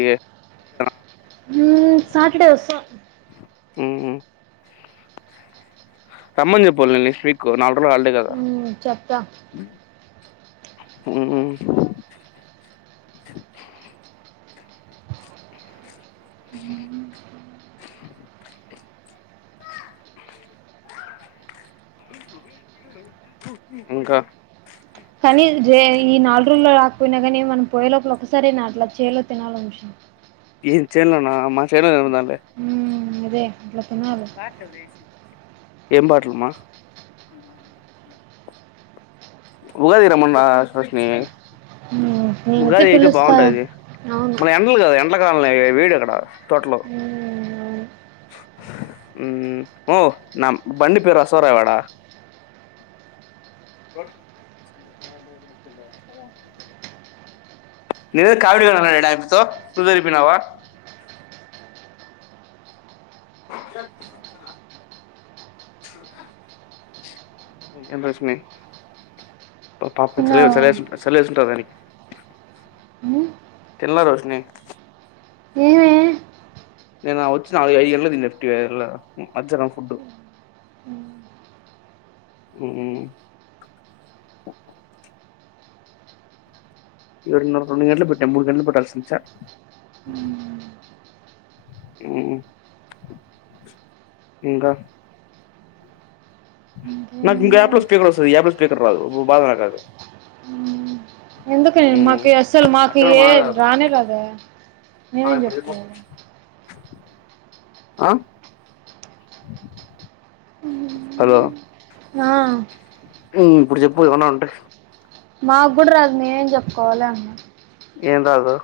ఏ ఉ సాటర్డే వసా ఉ రమ్మని చెప్పు వోళ్ళని పీకో నాలుగు రోజులు హాలిడే చెప్పా హు [inaudible] [inaudible] ఇంకా కానీ ఈ నాలుగు రోజుల్లో రాకపోయినా కానీ మనం పోయే లోపల ఒకసారేనా అట్లా చేలో తినాలి అనిపించింది ఏంది చేన్లోన మా చేన్లో ఉహు అదే అట్లా తినాలి బాటూలు వదిలేసింది ఏం పాటలుమా ఉగాది రమ్మన్న [inaudible] నేనైతే ఉగాది అయితే పిలుస్తా అవును ఎట్ల కాల వేడి అక్కడ హు హు ఓ నా బండి పేరు రాస్తావా రాయవాడ [inaudible] నేను ఏదో కామెడీగా అన్నాడాపితో నువ్వు వెళ్లి పోయినావు ఏం రష్మి ప పాప పిచ్చి తిన్నావా లేస్తుంది [inaudible] చలి వేసుంటాదా నీకు మ్మ్, తిన్న రోషిని ఏమే నేను వచ్చి నాలుగు ఐదు గంటలకు తిన్న లైట్ గా మధ్యాహ్నం ఫుడ్ ఊ ఏడున్నరకు రెడు గంటలు పెట్టా మూడు గంటలు పెట్టాల్సింది చా హు ఇంకా నాకు ఇంకేముంది? ఇంకో అప్ లో స్పీకర్ వస్తది ఈ అప్ లో స్పీకర్ రాదు బాధదు ఎందుకె మాకు అస్సలు మాకు ఏ మాట్లాడు రానే రాదు ఆ మేమేం ఇప్పుడు చెప్పు చెపుతాము ఆ హలో ఆ హు ఇప్పుడు చెప్పు ఏమన్నా ఉంటే మా కూడా రాదు మేము ఏం చెప్పుకోవాలి అన్నా ఏం రాదు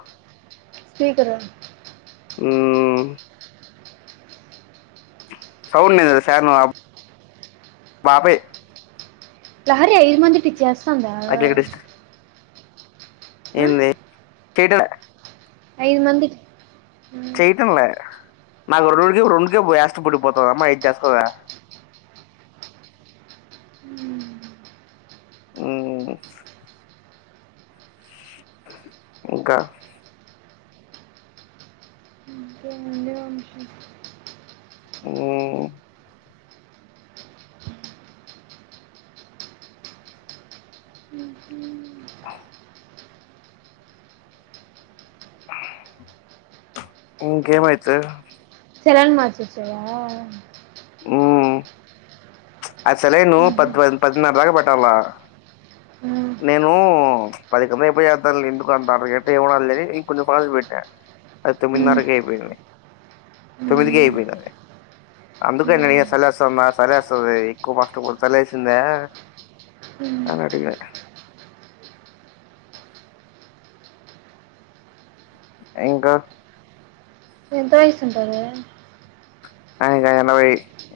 స్పీకరు ఉ సౌంన్నేదె సార్నవ, బాపే లహరి ఐదు మందిటి చ్చేస్ స్సందా ఎంది కేటలే ఐదు మందికి చేయటంలె నాకు రోజు రొంజు ఏష్టపడిపోత అమ్మాయ్ ఐద్ చేస్దద ఉహ్ ఇంకా ఓ ఉ గేమైతే సెలన్ మాచ్చొచ్చయ ఆ సెలైను పద్ద్వన్ పదిన్నర దాగ ప ట్టవ, నేను ప్చ్ పది కంద అయిపోయోద్దంలె ఎందుకు అంత అర్థగంట ఎవ్వున్నదిలెని ఇంకొంజం పాజ్ పెట్ట్న, అది తొమ్మిదిన్నరకి అయిపోయింని, తొమ్మిదికె అయిపోయిందది, అందుకె నెయ సలేేస్సన్న సరే అస్సఏ ఎక్కువ బట్టపో చలేసిందా, అన్నటికి ఇంకా ఎంతవయసుంటాది. ఆయన్క ఎనవై,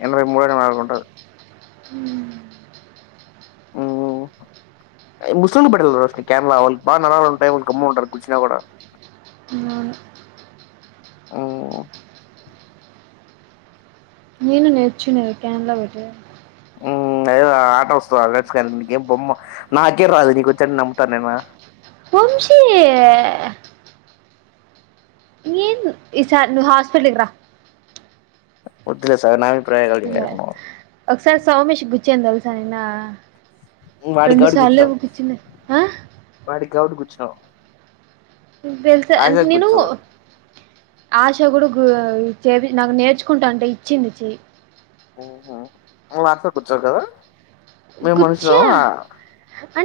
ఎనవై మూల్గనాల్గుంట ఉ, అయ్ ముసుల్లు [unintelligible] స్కాంమ్ల వాళ్ళు బాగా నరాలు ఉంటాయ్, వాళ్ళు గమ్ము ఉంటారు గుచ్చిన కూడా, అవును. ఉ నేను నేచ్చున్న కేమ్లా పెట్టెది. ఉ అదేదో ఆట వస్తద అ విలేజ్ స్కన్ గేం బొమ్మ నాకే రాదు నీకొచ్చన్ నమ్ముత్త నేనా వంశీ ఇసార్ నువ్ హాస్పిటల్కిరా వద్దిలే సామి నా ప్రయోగల్ చేయకు మో సార్ సౌమేష్ గుచ్చేన్ థెల్సా నిన్న వాడికి రెండు కాబట్టి కూర్చున్నాం సాల్లేమో గుచ్చిన ఆ వాడికి గావట్టి గుచ్చ్నవ్. నీ థెల్సా అంటె నేను ఆశ కూడా గు చ్చేది నాకు నేర్చుకుంటాంటే ఇచ్చింది చి ఉ హా నువ్ అస్సర్ గుచ్చవ్ కదా మేము మనుషులమా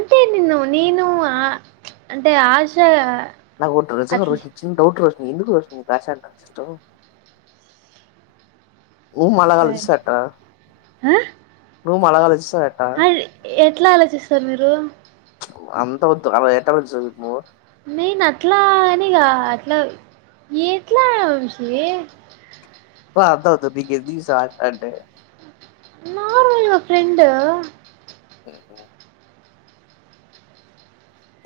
ంటే నిన్ను నేను ఆ అంటే ఆశ నాక్ ఓ డ్రెస్సు అట్లా [unintelligible] డౌట్ర ఎందుకు వర్షిని కాసాక అంతిష్టవ్. ఉ సారీ మలాగాలుస్స్ అట్ట ఆ రూమ్ మల్లగాలి స్స్ అట్ట ఎట్ల ఆలోచిస్సరు మీరు చ్ అంత వద్దు ఆమె ఏ కలర్ జవుత్నావు. నేనట్లా అనిగ అట్ల, ఎట్లా వంశీ ప [unintelligible] అధవుతుది నీకెందుకు సార్ అంటే నార్మల్ గా ఫ్రెండ్ అ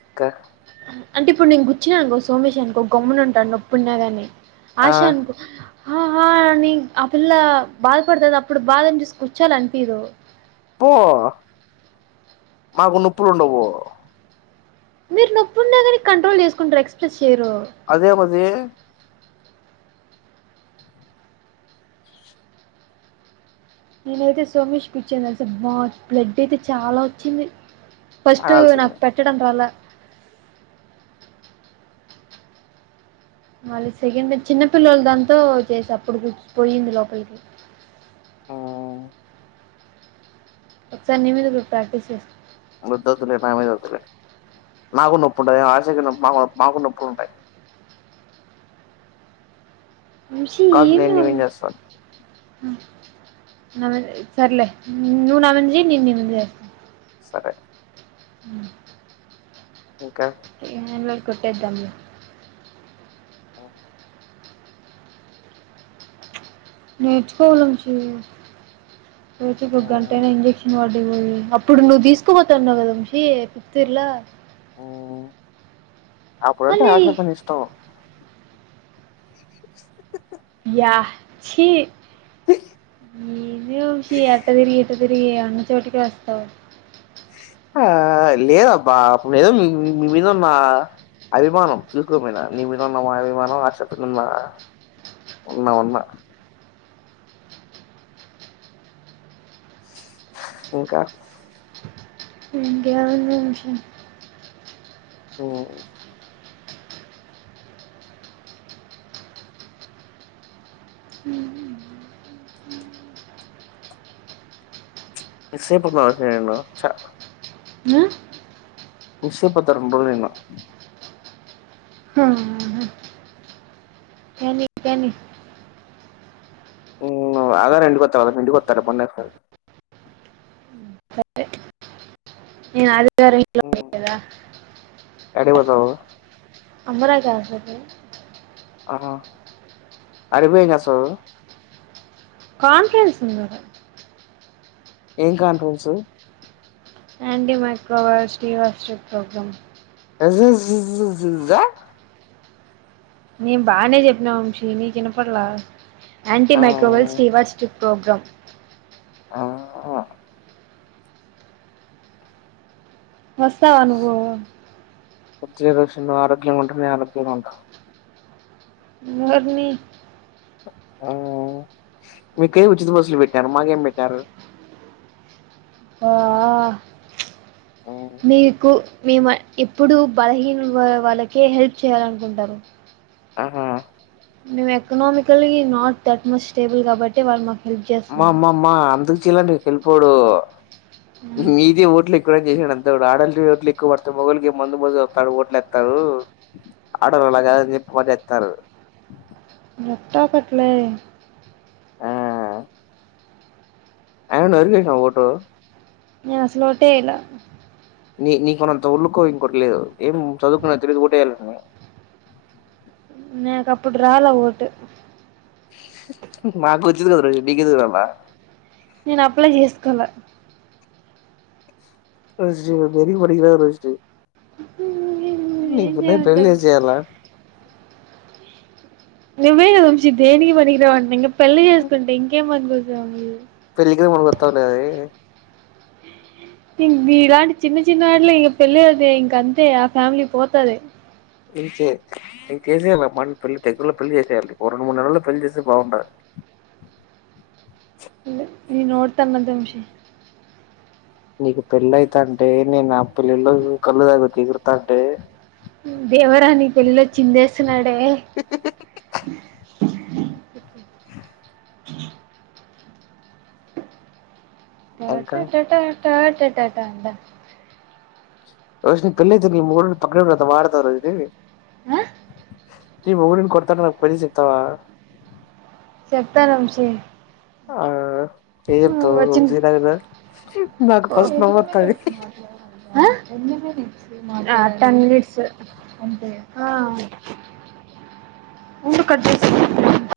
ఇంకా అంటే ఇప్పుడు నేను గుచ్చినానుకో సోమేష్ అనుకో గమ్మునుంటాన్ నొప్పున్నా కాని ఆ ఆశ అన్ కో ఆహా అ నీ ఆ పిల్ల బాధపడతది అప్పుడు బాధని చూసి కూర్చోవాలి అనిపీదు పో మాకు నొప్పులు ఉండవు మీరు నొప్పు ఉన్న కానీ కంట్రోల్ చేసుకుంటారు ఎక్ష్ప్రెస్స్ అదే మది నేనైతే సోమేష్ కి గుచ్చానసలు బా బ్లడ్ అయితే చాలా వచ్చింది ఫస్ట్ నాకు తాగాల్సిందే పెట్టడం రాల మళ్ళీ సెకండ్ చిన్నపిల్లలు దాంతో చేసా అప్పుడు గు పోయింది లోపలికి ఒకసారి నీ మీద కూడా ప్రాక్టీస్ చేస్తా వద్దు వద్దులే నా మీద వద్దులే నాకు నొప్పుంటాయి ఆశకి మా మాకు నొప్పులుంటాయి వంశీ కాబట్టి నేను ఏమి వ నువ్వేం చేస్తాను నా మీద సర్లే నువ్వు నా మీద జై నేను నీ మీద చేస్తా సరే ఉ ఇంకా ఏం లే కొట్టేద్దాం లే ఓ [unintelligible] నేర్చుకోవలి వంశీ రోజుకి ఒక గంటైనా ఇంజెక్షన్ వా హమ్ అప్పుడు నువ్వు తీసుకుపోతాన్నావు కదా వంశీ ఫిఫ్త్ ఇయర్లో హ్మ్. అప్పుడంటే మళ్ళీ ఆశ పని ఇష్టం యా చి ఏంది వంశీ అట్ట తిరిగి ఇట్ట తి మీరి ఎ అన్న చోటికి వస్తావు ఆహ్ లేదబ్బ అప్పుడు ఏదో మీ మీద ఉన్న అభిమానం తీసుకోపోయినా నీ మీద ఉన్న అభిమానం ఆ [unintelligible] చెప్ప ఉన్న ఉన్నా ఉన్నా ఇంకా ఇంకేం ఉంది వంశీ హ్ మిస్సై పోతున్న హే నేను చా ఆహ్ మిస్ అయిపోతారు మళ్ళీ నూ ఆ, నీ కానీ హ్మ ఆదివారం ఇంటికొచాలే రేప్ మీ ఇంటికి యోత్తాలే బండి ఎస్కొనీ. సరే నేను ఆదివారం ఇంట్లోనే హ్మ్. గదా యాడికి పోతావు? అమ్మరాయ్ కాసెట్ ఆహా ఆడికి పోయి ఏం చేస్తావూ. కాన్ఫిడెన్స్ ఉండదు. ఏం కాన్ఫరెన్స్సు యాంటిమైక్రోవైబ్స్ కి వర్క్షాప్ ప్రోగ్రామ్ [unintelligible] నేన్ బానే చెప్పినా వంశీ నీకు ఇనపడ్లలా. యాంటీ ఆ! మైక్రోవెల్స్ టీవాచ్ ట్రిప్ ప్రోగ్రామ్. ఆహ్ ఆహా వస్తావా నువ్వూ. వొద్దులే రోషిని నువు ఆరోగ్యంగ ఉంటె నేన్ ఆరోగ్యంగా ఉంటా. ఓర్నీ ఆ మీకైతే ఉచిత బస్సులు పెట్టారు మాకేం పెట్టారూ. ఆహ్ ప్చ్ మీకు మేము ఇప్పుడూ బలహీనులు వాళ్ళకే హెల్ప్ చేయ్యాలనుకుంటారు. ఆహా మేము ఎకనామికల్లీ నాట్ థట్మచ్ స్టేబుల్ కాబట్టే వాళ్ళ్ మాక్ అమ్మమ్మమ్మా అందు చ్చిన్లండీ పెల్పోడూ మీదీ ఓట్లే ఇప్పటివరకు చేసినాడు అంతే వాడు ఆదిళ్లకీ ఓట్లు ఎక్కువ పడతయి, మగోళకి ఏం మందు పోతే వత్తారూ ఓట్లేత్తారూ. ఆడోలు అలా కాదని చెప్పి ఒట్టేత్తారు. ఎట్టో ఒకట్లే. ఆ అయినా నువు ఎవరికి వేస్నావ్ ఓటూ. నేన్ అసలు ఓటే ఎయ్యలా. నీ నీకున్నంత ఒళ్లుకోవూ ఇంకోరికీ లేదు. ఏం చదువుకున్నవ్ తెలీదు ఓట్ ఎయ్యాలనీ. నా కప్పుడు రాలా ఓటు. మాకు వచ్చింది కదా మరి నీకు ఎందుకు రాలా. నేను అప్లై చేసుకోల వేస్టు నువ్వు దేనికి పనికి రావు వేస్టు. ఏం నీకు ముందే పెళ్లి చేయమంటావు చేసేయాలా. నువ్వే కదవంశీ దేనికి పనికిరావంటున్నవ్. ఇంకా పెళ్లి చేసుకుంటే ఇంకేమి పనికొస్తాను. పెళ్లికి ముహుర్తాలయీ. ఇంక ఇలాంటి చిన్న చిన్న వాటిలకి ఇగ పెళ్ళే అంటే. ఇంక అంతే ఆ ఫ్యామిలీ పోతది. నీచే నీక్ చేసేయాలి మల్ పెళ్ళి దగ్గరలో పెళ్ళి చేసేయాలి. ఓ రెండు మూడు నెలల్లో పెళ్ళి చేస్తే బాగుంటాది. ఇ నీనోటితో అన్నద్దు వంశీ. నీకు పెళ్ళైతాంటే నేన్ అప్ ఓ నెల రోజులు కల్లు తాగుతూ ఎగురుత తాటే దేవరాని పెళ్ళిలో చిందేస్తున్నాడు. అంటే టా ఇంకా టటా టా టాటటా డ రోషీని పెళ్ళితే నీ మొగుడిని పక్కకు వాడుతాదా ఇదీ అ నీ మొగాడుని కొడాతంటే నా పదిస్ ఇత్తవ చెప్తాన్ వంశీ ఆ ఏం వచ్చింది చెప్తావ్ నాకు ఓ. ఫస్ట్ నవ్వొత్తది ఆ? ఆ టన్ విడ్స్ ఆ ఉండు కట్ చేస్త